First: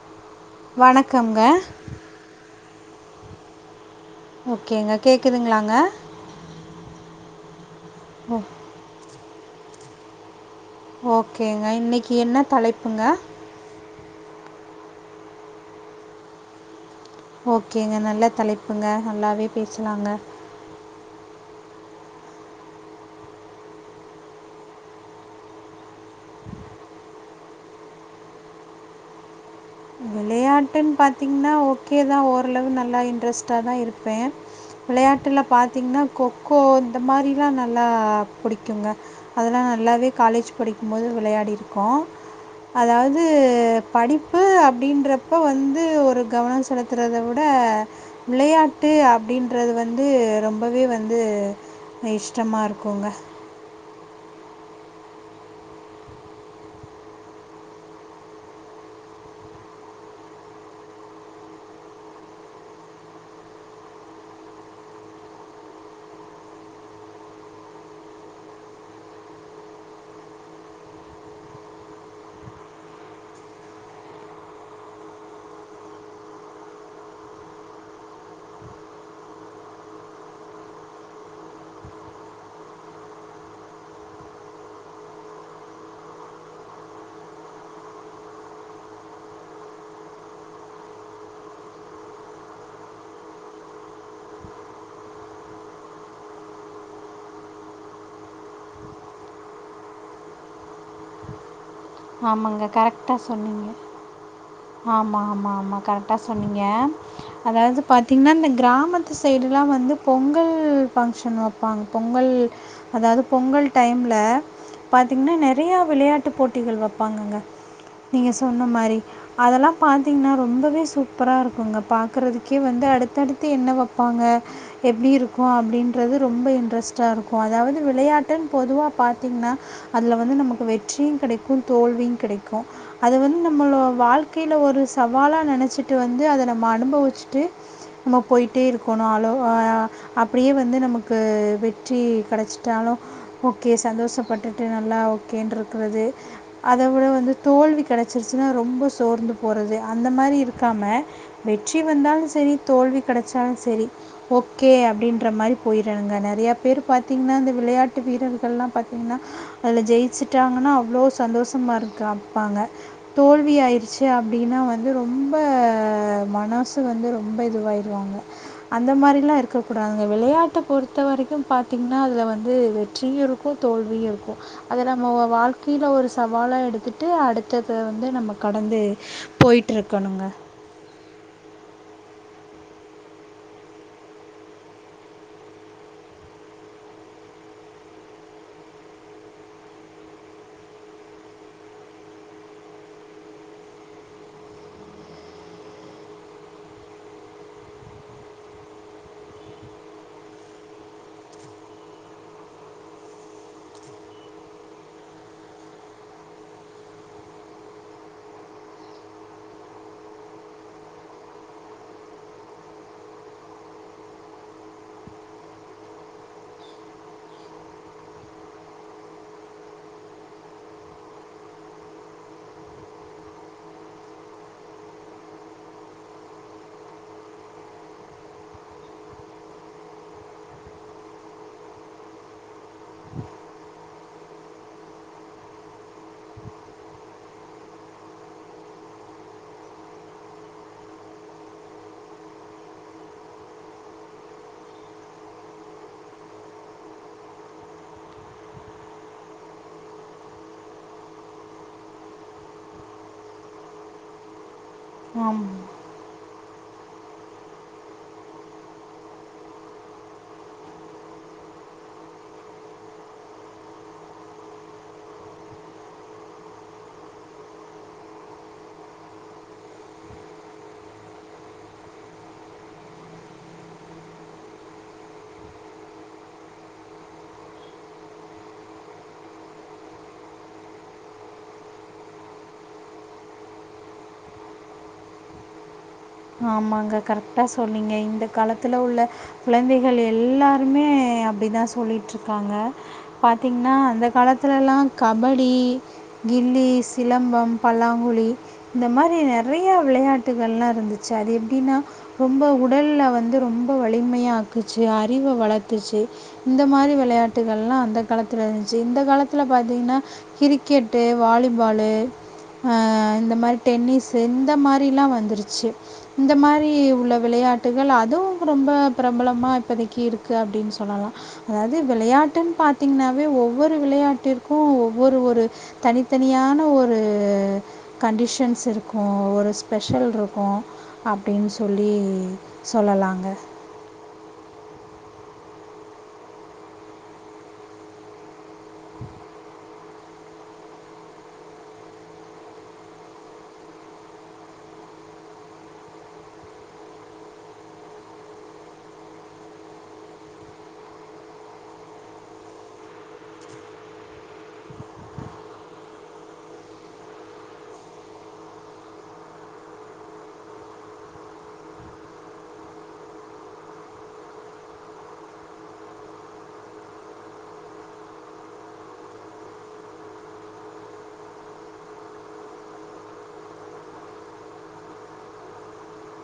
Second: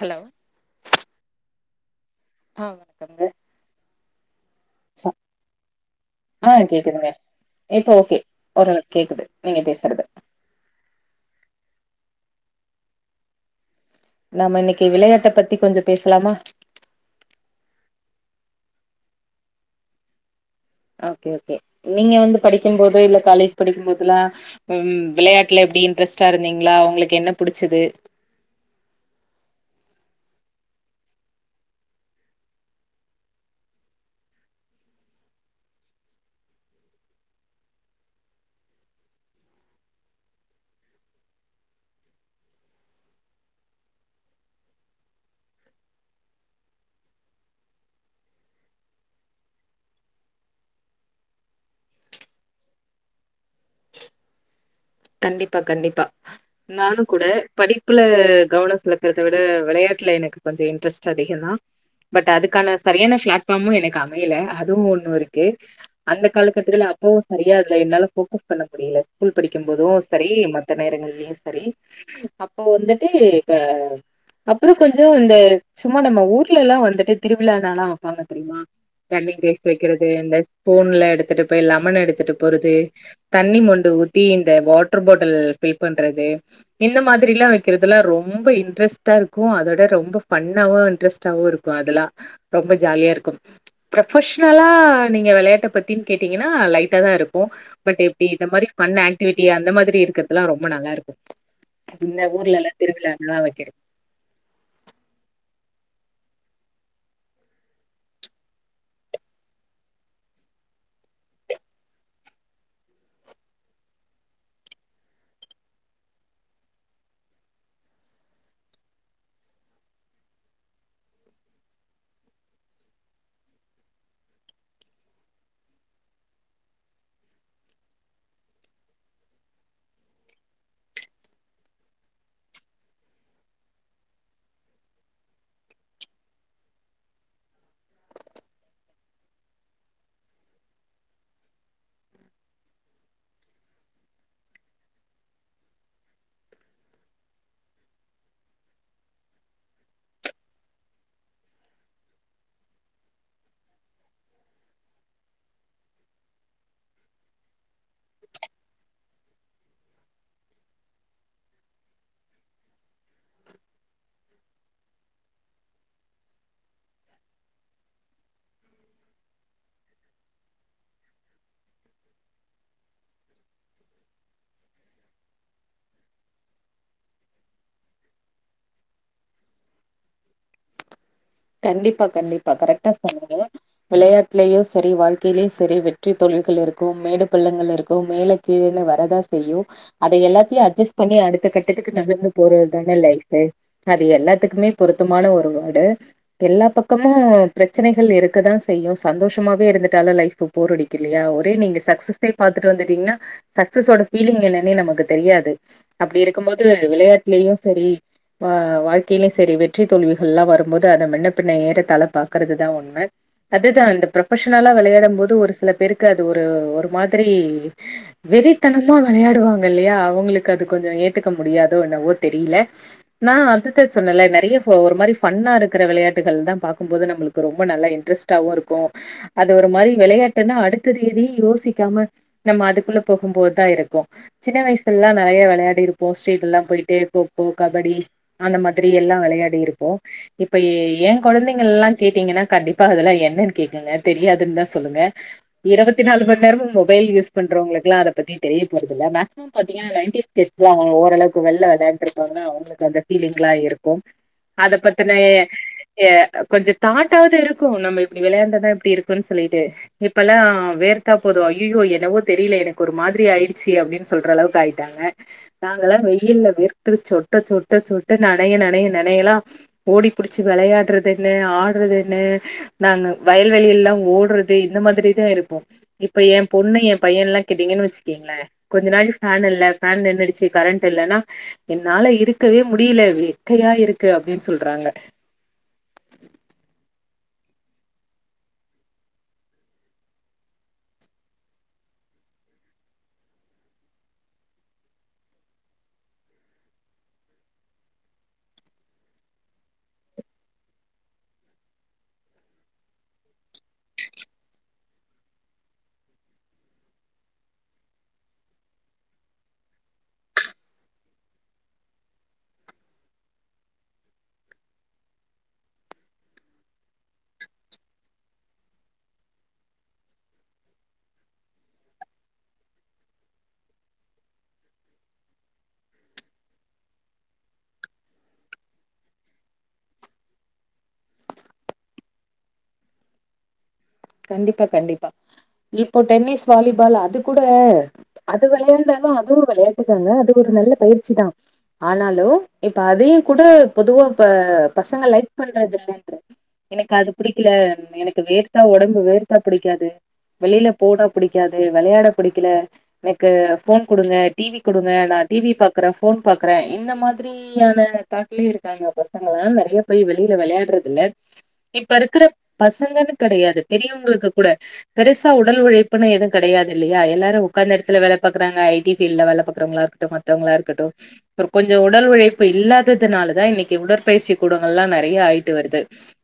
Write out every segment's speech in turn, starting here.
hello வணக்கங்க ஆ வணக்கங்க ஓகேங்க கேக்குதுங்களாங்க இப்போ ஓகே ஒரளவு நாள் கேக்குது நீங்க பேசுறது ஓகேங்க இன்னைக்கு என்ன தலைப்புங்க நாம இன்னைக்கு விளையாட்டை பத்தி கொஞ்சம் பேசலாமா ஓகேங்க நல்ல தலைப்புங்க நல்லாவே பேசலாங்க ஓகே ஓகே நீங்க வந்து படிக்கும்போது இல்ல காலேஜ் படிக்கும்போதல்லாம் விளையாட்டுல எப்படி இன்ட்ரெஸ்ட்டா இருந்தீங்களா உங்களுக்கு என்ன புடிச்சது விளையாட்டுன்னு பார்த்திங்கன்னா ஓகே தான் ஓரளவு நல்லா இன்ட்ரெஸ்ட்டா தான் இருப்பேன் விளையாட்டுல பார்த்திங்கன்னா கொக்கோ இந்த மாதிரிலாம் நல்லா புடிக்குங்க அதெலாம் நல்லாவே காலேஜ் படிக்கும்போது விளையாடிருக்கோம் அதாவது படிப்பு அப்படின்ற அப்போ வந்து ஒரு கவனம் செலுத்துறத விட விளையாட்டு அப்படின்றது வந்து ரொம்பவே வந்து இஷ்டமா இருக்குங்க கண்டிப்பா கண்டிப்பா நானும் கூட படிப்புல கவனம் செலுத்துறத விட விளையாட்டுல எனக்கு கொஞ்சம் இன்ட்ரெஸ்ட் அதிகம் தான் பட் அதுக்கான சரியான பிளாட்பார்மும் எனக்கு அமையல அதுவும் ஒன்னு இருக்கு அந்த காலகட்டத்துல அப்பவும் சரியா அதுல என்னால போக்கஸ் பண்ண முடியல ஸ்கூல் படி க்கும் போதும் சரி மத்த நேரங்கள்யும் சரி அப்போ வந்துட்டு அப்போ கொஞ்சம் இந்த சும்மா நம்ம ஊர்ல எல்லாம் வந்துட்டு திருவிழானாலாம் வைப்பாங்க தெரியுமா ரன்னிங்ரேஸ் வைக்கிறது இந்த ஸ்பூன் எடுத்துட்டு போய் லெமன் எடுத்துட்டு போறது தண்ணி மொண்டு ஊத் தி இந்த வாட்டர் பாட்டில் பீல் பண்றது இந்த மாதிரிலாம் வைக்கிறதுஎல்லாம் ரொம்ப இன்ட்ரெஸ்ட்டா இருக்கும் அதோட ரொம்ப பன்னாவும் இன்ட்ரெஸ்ட்டாவும் இருக்கும் அதெல்லாம் ரொம்ப ஜாலியா இருக்கும் ப்ரொபஷனலா நீங்க விளையாட்ட பத்தின்னு கேட்டிங்கன்னா லைட்டா தான் இருக்கும் பட்இப்படி இந்த மாதிரி பண் ஆக்டிவிட்டி அந்த மாதிரி இருக்கிறதுலாம் ரொம்ப நல்லா இருக்கும் ஆமாங்க கரெக்டா சொன்னீங்க ஆமா ஆமா ஆமா கரெகட் என்ன சொன்னிங்க அதாது பாத்தீங்கன்னா இந்த கிராமத்து சைடுலாம் வந்து பொங்கல் பங்க்ஷன் வைப்பாங்க பொங்கல் அதாது பொங்கல் டைம்ல நெறைய விளையாட்டு போ பெண்கள் வைப்பாங்கங்க நீங்கள் சொன்ன மாரி அதெல்லாம் பாத்தீங்கன்னா ரொம்பவே சூப்பரா இருக்குங்க பாக்குறதுக்கே வந்து அடுத்தடுத்து என்ன வைப்பாங்க எப்டி இருக்கும் அப்டின்றது ரொம்ப இன்ட்ரெஸ்ட்டாக இருக்கும் அதாது விளையாட்டு இன்னு பொதுவாக பாத்தீங்கன்னா அதுல வந்து நமக்கு வெற்றியும் கிடைக்கும் வெற்றிக்கும் தோல்வியும் கிடைக்கும் அது வந்து நம்மள வாழ்க்கையில ஒரு சவாலா நினைச்சிட்டு வந்து அதை நம்ம அனுபவிச்சுட்டு நம்ம போயிட்டே இருக்கணும் அன்பவிச்சு அப்டியே வந்து நமக்கு வெற்றி கிடைச்சிட்டாலும் ஓகே சந்தோஷப்பட்டுட்டு நல்லா ஓகேன்னு இருக்கிறது அத விட வந்து தோல்வி கிடைச்சிருச்சுன்னா ரொம்ப சேர்ந்து போறது அந்த மாரி இருக்காம வெற்றி வந்தாலும் சரி தோல்வி கிடைச்சாலும் சரி ஓகே அப்டின்ற மாரி போயிருங்க நிறைய பேரு பாத்தீங்கன்னா இந்த விளையாட்டு வீரர்கள் எல்லாம் பாத்தீங்கன்னா அதுல ஜெயிச்சுட்டாங்கன்னா அவ்ளோ சந்தோஷமா இருக்கப்பாங்க தோல்வி ஆயிடுச்சு அப்படின்னா வந்து ரொம்ப மனசு வந்து ரொம்ப இதுவாயிருவாங்க அந்த மாரிலா இருக்க கூடாதுங்க விளையாட்டை பொறுத்த வரைக்கும் பாத்தீங்கன்னா அதுல வந்து வெற்றியும் இருக்கும் தோல்வியும் இருக்கும் அது நம்ம வாழ்க்கையில ஒரு சவாலா எடுத்துட்டு அடுத்தது வந்து நம்ம கடந்து போயட்டு இருக்கணுங்க கண்டிப்பா கண்டிப்பா கரெக்டா சொல்லுங்க விளையாட்டுலயும் சரி வாழ்க்கையிலயும் சரி வெற்றி தோல்விகள் இருக்கும் மேடு பள்ளங்கள் இருக்கும் மேல கீழஇன்னு வரதா செய்யும் அதை எல்லாத்தையும் அட்ஜஸ்ட் பண்ணி அடுத்த கட்டத்துக்கு நகர்ந்து போறது தான லைஃப் அது எல்லாத்துக்குமே பொருத்தமான ஒரு வார்டு எல்லா பக்கமும் பிரச்சனைகள் இருக்கதான் செய்யும் சந்தோஷமாவே இருந்துட்டால லைஃப் போர் இல்லையா ஒரே நீங்க சக்சஸ் பாத்துட்டு வந்துட்டீங்கன்னா சக்சஸோட ஃபீலிங் என்னன்னே நமக்கு தெரியாது அப்டி இருக்கும் போத விளையாட்டுலயும் செரி வாழ்க்கையிலயும் செரி வெற்றி தோல்விகள் எல்லா வரும்போது அதை மெல்ல ஏறதள பாக்கிறது தன் உண்மா ஒண்ண அதுதா ப்ரொபஷனலா விளையாடும் போது ஒரு சில பேருக்கு அது ஒரு ஒரு மாரி வெறித்தனம வெளையாடுவாங்க இல்லயா அவங்களுக்கு அது கொஞ்சம் ஏத்துக்க முடியாதோ என்னவோ தெரியல நா அது தா சொன்ன நிறைய ஒரு மாரி ஃபன்னா இருக்கிற விளையாட்டு பாக்கும்போது நம்மளுக்கு ரெம்பா நல்ல இன்ட்ரெஸ்ட்டவும் இருக்கும் அது ஒரு மாரி விளையாட்டுன்னா அடுத்த ரிதி யோசிக்காம நம்ம அதுக்குள்ள போகும்போது தான் இருக்கும் சின்ன வயசுலல்லாம் நிறைய விளையாடி இருப்போம் ஸீட்லடு எல்லா போயிட்டு கொக்கோ கபடி அந்த மாரி எல்லா விளையாடி இருப்போம் இப்ப ஏன் கொழந்தைங்கள் எல்லாம் கேட்டிங்கன்னா கண்டிப்பா அதெல்லா என்னன்னு கேக்குங்க தெரியாதுன்னு தா சொல்லுங்க இருபத்தி நாலு மணி நேரமும் மொபைல் யூஸ் பண்றவங்களுக்கு எல்லாம் அதை பத்தி தெரிய போறதில்ல மேக்சிமம் பாத்தீங்காங்க நயன்டிஸ் கிட்ஸ் ஓரளவுக்கு வெயில விளையாட்டு இருப்பாங்க அவங்களுக்கு அந்த பீலிங் எல்லா இருக்கும் அதை பத்தின ஆமாம் ஏ கொஞ்சம் தாட்டாவது இருக்கும் நம்ம இப்டி விளையாண்ட இப்டி இருக்கோம் சொல்லிட்டு இப்ப எல்லாவேர்த்தா போதும் ஐயோ என்னவோ தெரில எனக்கு ஒரு மாரி ஆயிடுச்சு அப்டின்னு சொல்ற அளவுக்கு ஆயிட்டாங்க நாங்க எல்லா வெயில்ல வேர்த்து சொட்ட சொட்ட சொட்டு நனைய நனைய நினையெல்லா ஓடி பிடிச்சு வெளையாட து என்ன ஆடுறது என்ன நாங்க வயல்வெளி எல்லாம் ஓடுறது இந்த மாரி தா இருப்போம் இப்ப என் பொண்ணு என் பையன் எல்லா கேட்டிங்கன்னு வச்சுக்கீங்களேன் கொஞ்ச நாள் பேன் இல்ல நின்னுடுச்சு கரண்ட் இல்லன்னா என்னால இருக்கவே முடியல வெக்கையா இருக்கு அப்டின்னு சொல்றாங்க ஆமாங்க கரெக்டா சொன்னீங்க இந்த காலத்துல உள்ள குழந்தைகள் எல்லாருமே அப்டி தா சொல்லிட்டு இருக்காங்க பாத்தீங்கன்னா அந்த காலத்துல எல்லாம் கபடி கில்லி சிலம்பம் பல்லாங்குழி இந்த மாரி நிறைய விளையாட்டுகள் எல்லா இருந்து சரி எப்டின்னா ரொம்ப உடலில் வந்து ரொம்ப வலிமையாக ஆக்குச்சு அறிவு வளர்த்துச்சு இந்த மாரி விளையாட்டுகள் எல்லா அந்த காலத்தில் இருந்துச்சு இந்த காலத்தில் பாத்திங்கன்னா கிரிக்கெட்டு வாலிபாலு இந்த மாரி டென்னிஸ் இந்த மாரிலா வந்துருச்சி இந்த மாரி உள்ள விளையாட்டுகள் அதுவும் ரொம்ப பிரபலமா இப்பதைக்கு இருக்கு அப்டின்னு சொல்லலாம் அதாவது விளையாட்டுன்னு பாத்தீங்கன்ன ஒவ்வொரு விளையாட்டிற்கும் ஒவ்வொரு ஒரு தனித்தனியான ஒரு கண்டிஷன்ஸ் இருக்கும் ஒரு ஸ்பெஷல் இருக்கும் அப்டின்னு சொல்லி சொல்லலாங்க கண்டிப்பா கண்டிப்பா இப்போ டென்னிஸ் வாலிபால் அது கூட அது விளையாண்ட அதுவும் விளையாட்டு தாங்க அது ஒரு நல்ல பயிற்சி தான் ஆனாலும் இப்ப அதையும் கூட பொதுவா இப்ப பசங்க லைக் பண்றது எனக்கு அது பிடிக்கல எனக்கு வேர்த்தா உடம்பு வேர்த்தா படிக்காது வெளியில போட பிடிக்காது விளையாட பிடிக்கல எனக்கு போன் குடுங்க டிவி குடுங்க நா டிவி பாக்குறேன் போன் பாக்குறேன் இந்த மாரியான தாட்ல இருக்காங்க பசங்க நிறைய போய் வெளில விளையாடுறது இல்ல இப்ப இருக்கிற பசங்கன்னு கடையாது பெரியவங்களுக்கு கூட பெருசா உடல் உழைப்புன்னு எதுவும் கிடையாது இல்லையா எல்லாரும் உக்காந்த இடத்துல வேலை பக்குறாங்க ஐ டி பீட்ல வேலைபக்குறாங்க மத்தவங்களா இருக்கட்டும் ஒரு கொஞ்சம் உடல் உழைப்பு இல்லாதனால் இன்னைக்கு உடற்பயிற்சி கூடங்கள் எல்லா நிறைய ஆயிட்டு வருது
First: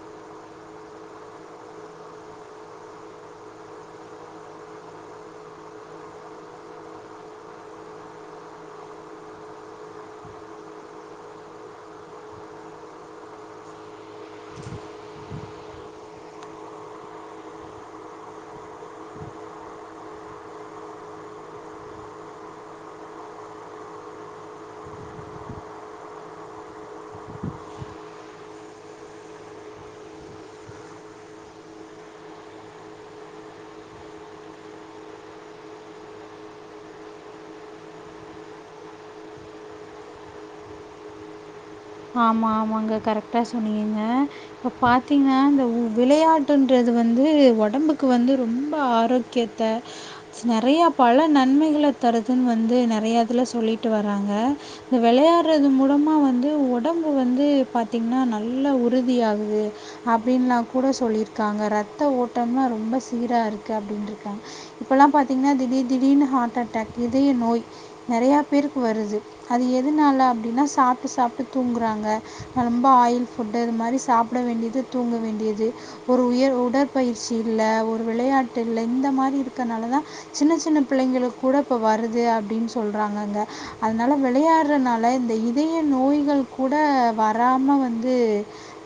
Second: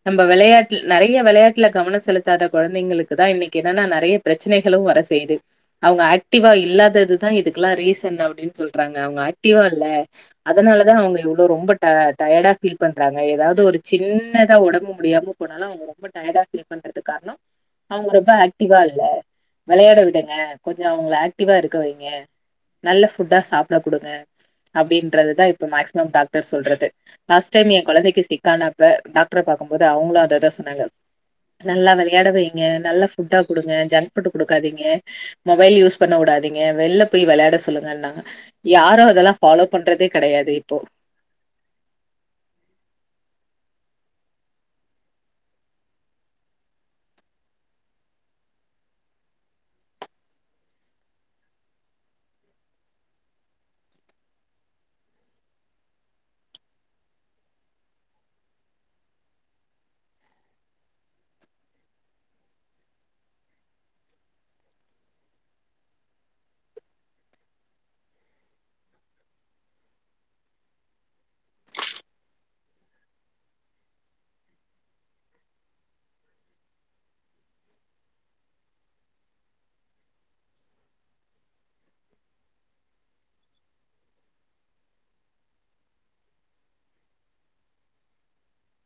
நம்ம விளையாட்டு நிறைய விளையாட்டுல கவனம் செலுத்தி குழந்தைங்களுக்கு தான் இன்னைக்கு என்னன்னா நிறைய பிரச்சனைகளும் வர செய்யுது அவங்க ஆக்டிவா இல்லாதது தா இதுக்கெல்லாம் ரீசன் அப்படின்னு சொல்றாங்க அவங்க ஆக்டிவா இல்ல அதனால தா அவங்க எவ்ளோ ரொம்ப டயர்டா பீல் பண்றாங்க ஏதாவது ஒரு சின்னதா உடம்பு முடியாம போனாலும் அவங்க ரொம்ப டயர்டா பீல் பண்ற விளையாட்டியாக அவங்க ரொம்ப ஆக்டிவா இல்ல விளையாட விடுங்க கொஞ்சம் அவங்க ஆக்டிவா இருக்க வைங்க நல்ல ஃபுட்டா சாப்பிட குடுங்க அப்டின்றது தா இப்ப மேக்சிமம் டாக்டர் சொல்றது லாஸ்ட் டைம் என் குழந்தைக்கு சிக்கான அப்ப டாக்டர் பாக்கும்போது அவங்களும் அத தா சொன்னாங்க நல்லா விளையாட வைங்க நல்லா ஃபுட்டா குடுங்க ஜங்க் புட் குடுக்காதீங்க மொபைல் யூஸ் பண்ண விடாதீங்க வெளில போய் விளையாட சொல்லுங்கன்னாங்க யாரும் அதெல்லாம் பாலோ பண்றதே கிடையாது இப்போ ஆமா ஆமாங்க கரெக்டா சொன்னீங்க இப்ப பாத்தீங்கன்னா இந்த விளையாட்டுயின்றது வந்து உடம்புக்கு வந்து ரொம்ப ஆரோக்கியத்தை நிறைய பல நன்மைகளை தருது இன்னும் வந்து நிறைய இதுல சொல்லிட்டு வராங்க இந்த விளையாடுறது மூலமா வந்து உடம்பு வந்து பாத்தீங்கன்னா நல்ல உறுதி ஆகுது அப்டி எல்லா கூட சொல்லிருக்காங்க இரத்த ஓட்டம் ஆனா ரொம்ப சீராக இருக்கு அப்டின்னு இருக்காங்க இப்பல்லாம் பாத்தீங்கன்னா திடீர் திடீர்னு ஹார்ட் அட்டாக் இதய நோய் நிறையா பேருக்கு வருது அது எதுனால அப்டின்னா சாப்பிட்டு சாப்பிட்டு தூங்குறாங்க ரொம்ப ஆயில் ஃபுட்டு இது மாரி சாப்பிட வேண்டியது தூங்க வேண்டியது ஒரு உயர் உடற்பயிற்சி இல்ல ஒரு விளையாட்டு இல்ல இந்த மாரி இருக்கனால தா சின்ன சின்ன பிள்ளைங்களுக்கு கூட இப்போ வருது அப்டின்னு சொல்றாங்கங்க அதனால விளையாடுறனால இந்த இதய நோய்கள் கூட வராம வந்து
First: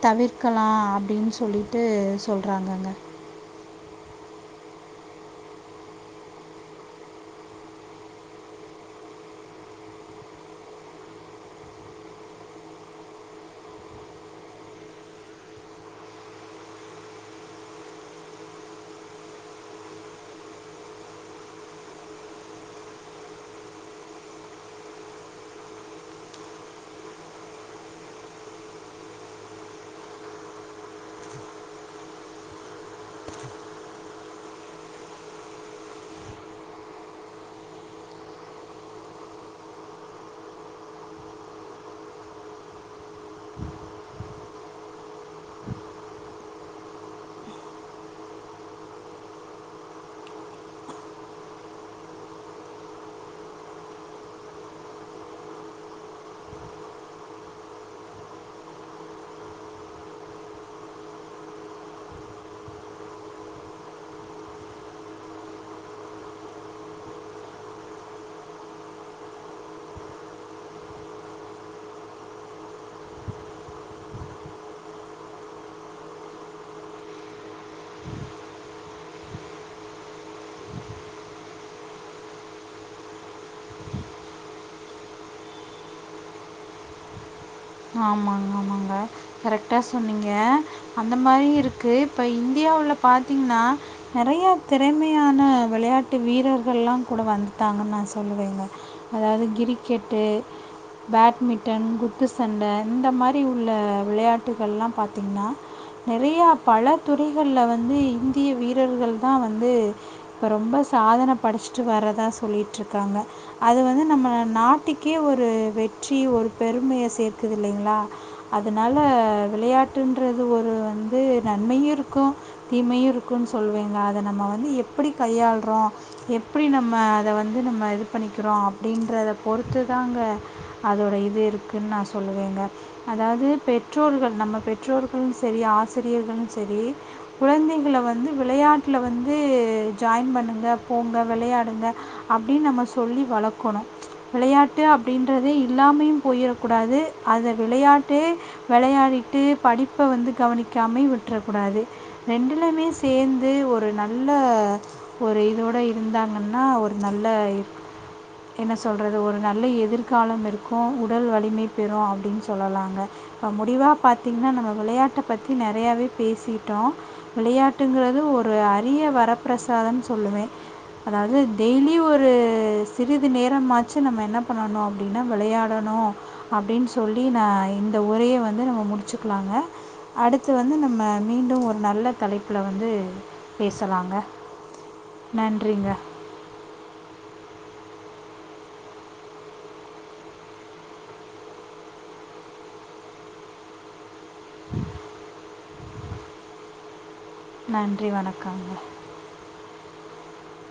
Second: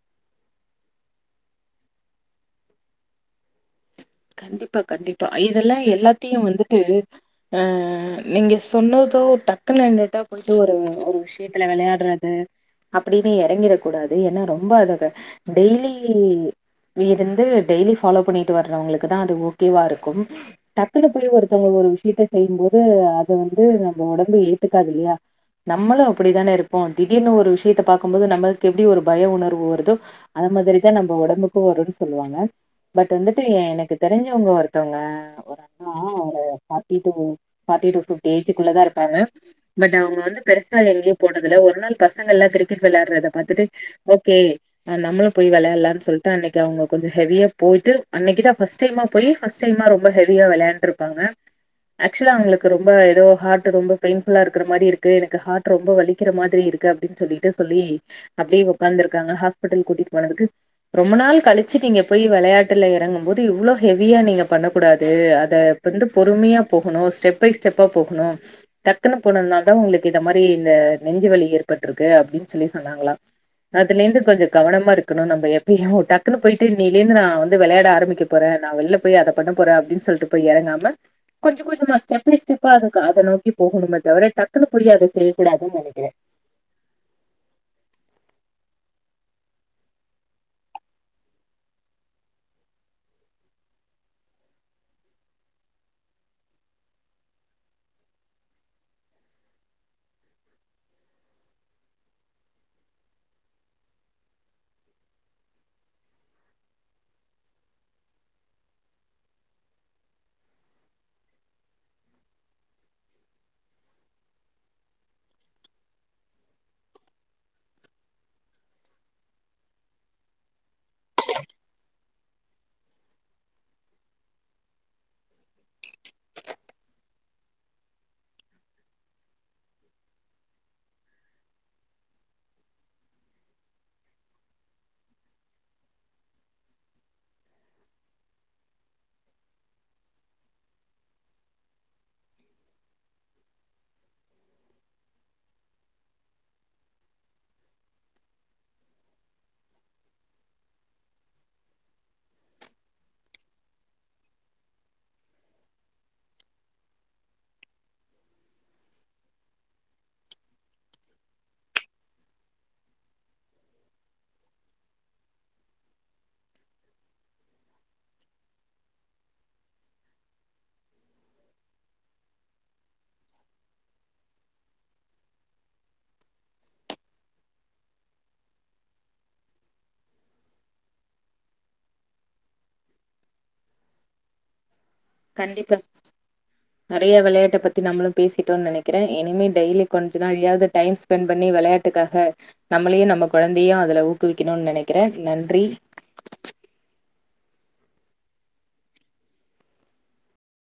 தவிர்க்கலாம் அப்டின்னு சொல்லிட்டு சொல்றாங்கங்க கண்டிப்பா கண்டிப்பா இத எல்லா எல்லாத்தையும் வந்துட்டு அ நீங்க சொன்னதோ டக்குனு நின்ட்டா போயிட்டு ஒரு ஒரு விஷயத்துல விளையாடுறது அப்டின்னு இறங்கிட கூடாது ஏன்னா ரொம்ப அத டெய்லி இருந்து டெய்லி ஃபாலோ பண்ணிட்டு வர்றவங்களுக்கு அதற்கு தா ஓகோ வா இருக்கும் டக்குனு போய் ஒருத்தவங்க ஒரு விஷயத்த செய்யும் போது அது வந்து நம்ம உடம்பு ஏத்துக்காது இல்லயா நம்மளும் அப்டித்தானே இருப்போம் திடீனு ஒரு விஷயத்த பாக்கும்பது நம்மளுக்கு எப்டி ஒரு பயம் வருதோ மாரி தா நம்ம உடம்புக்கும் வரும்னு சொல்லுவாங்க பட் வந்துட்டு எனக்கு தெரிஞ்சவங்க ஒருத்தவங்க ஒரு அண்ணா ஒருகிரிகெட்பார்ட பபி ஏஜகுள்ளதான் இருப்பாங்க பட் அவங்க வந்து பெருசா எங்கேயோ போனதுல்ல ஒரு நாள் பசங்கள் எல்லா கிரிக்கெட் விளையாடுறதை பாத்திட்டு ஓகே நம்மள போய் விளையாடலாம்னு சொல்லிட்டு அன்னைக்கு அவங்க கொ்சம் ஹெவியா போயிட்டு அன்னைக்கு தா ஃபஸ்ட் போ்ட் ரொம்ப ஃபஸ்டு டைம் ஹெவியா விளையாண்டுப்பாங்க ஆக்சுவல அவளுக்கு ரொம்ப ஏதோ ஹார்ட் ரொம்ப பெயின் ஃபுல்லா இருக்க மாரி இருக்கு எனக்கு ஹார்ட் ரொம்ப வலிக்கிற மாரி இருக்கு அப்டின்னு சொல்லிட்டு சொல்லி அப்டியே உக்காந்து இருக்காங்க ஹாஸ்பிட்டல் கூட்டிட்டு போனதுக்கு ரொம்ப நாள் கழிச்சிட்டு நீங்க போய் விளையாட்டுல இறங்கும் போது இவ்ளோ ஹெவியா நீங்க பண்ணக்கூடாது அதை வந்து பொறுமையா போகணும் ஸ்டெப் பை ஸ்டெப்பா போகணும் டக்குஇன்னு போனனால தா உங்களுக்கு இந்த மாரி இந்த நெஞ்சுவலி ஏற்பற்றிருக்கு அப்டின்னு சொல்லி சொன்னாங்களா அதுலந்து கொஞ்சம் கவனமா இருக்கணும் நம டக்குனு போயிட்டு தீடீர்னு நா வந்து விளையாட ஆரம்பக் போறேன் நா வெளில போய் அதை பண்ண போறேன் அப்டின்னு சொல்லிட்டு போய் இறங்காம கொஞ்சம் கொஞ்சம் நா ஸ்டெப்ஸ் டெப்பா அதுக்கு அதை நோக்கி போகணுமே தவிர டக்குன்னு புரிய அதை செய்யக்கூடாதுன்னு நினைக்கிறேன் ஆமாங்க ஆமாங்க கரெக்டா சொன்னீங்க அந்த மாரி இருக்கு இப்ப இந்தியாவுல பாத்தீங்கன்னா நிறைய திறமையான விளையாட்டு வீரர்கள் எல்லா கூட வந்துட்டாங்கன்னு நான் சொல்லுவேங்க அதாவது கிரிக்கெட்டு பேட்மிண்டன் குத்து சண்டை இந்த மாரி உள்ள விளையாட்டுகள் எல்லா பாத்தீங்கன்னா நிறையா பல துறைகளில் வந்து இந்திய வீரர்கள் தா வந்து இப்போ ரொம்ப சாதனை படைச்சிட்டு வரதா சொல்லிட்டுருக்காங்க அது வந்து நம்ம நாட்டுக்கே ஒரு வெற்றி ஒரு பெருமையை சேர்த்து இருக்குது இல்லங்களா அதனால விளையாட்டுன்றது ஒரு வந்து நன்மையும் இருக்கும் தீமையும் இருக்கும்ன்னும் சொல்லுவேங்க அதை நம்ம வந்து எப்டி கையாளுறோம் எப்டி நம்ம அதை வந்து நம்ம இது பண்ணிக்கிறோம் அப்டின்றத பொறுத்து தாங்க அதோட இது இருக்குன்னு நான் சொன் சொல்லுவேங்க அதாவது பெற்றோர்கள் நம்ம பெற்றோர்களும் சரி ஆசிரியர்களும் சரி குழந்தைகளை வந்து விளையாட்டில் வந்து ஜாயின் பண்ணுங்க போங்க விளையாடுங்க அப்டின்னு நம்ம சொல்லி வழக்கணும் விளையாட்டு அப்டியின்றதே இல்லாமையும் போயிடக்கூடாது அதை விளையாட்டு விளையாடிட்டு படிப்ப வந்து கவனிக்காம விட்டுறக்க கூடாது ரெண்டுலுமே சேர்ந்து ஒரு நல்ல ஒரு இதோட இருந்தாங்கன்னா ஒரு நல்ல என்ன சொல்றது ஒரு நல்ல எதிர்காலம் இருக்கும் உடல் வலிமை பெற அப்டின்னு சொல்லலாங்க இப்ப முடிவா பாத்தீங்கன்னா நம்ம விளையாட்ட பத்தி நிறையாவே பேசிட்டோம் விளையாட்டுங்கறது ஒரு அரிய வரப்பிரசாதம் சொல்லுவேன் அதாவது டெய்லி ஒரு சிறிது நேரமாச்சு நம்ம என்ன பண்ணணும் அப்டின்னா விளையாடணும் அப்டின்னு சொல்லி நான் இந்த உரையை வந்து நம்ம முடிச்சக்கலாங்க அடுத்து வந்து நம்ம மீண்டும் ஒரு நல்ல தலைப்பில வந்து பேசலாங்க கண்டிப்பா நன்றிங்க நெறைய விளையாட்ட பத்தி நம்மளும் பேசிட்டோ நினைக்கிறேன் இனிமே டெலி கொஞ்ச டைம் ஸ்பெண்ட் பண்ணி விளையாட்டுக்காக நம்மளையும் நம்ம கொழந்தையையும் அதுல ஊக்கிவிக்கணும்னு நினைக்கிறேன் நன்றி நன்றி வணக்கம்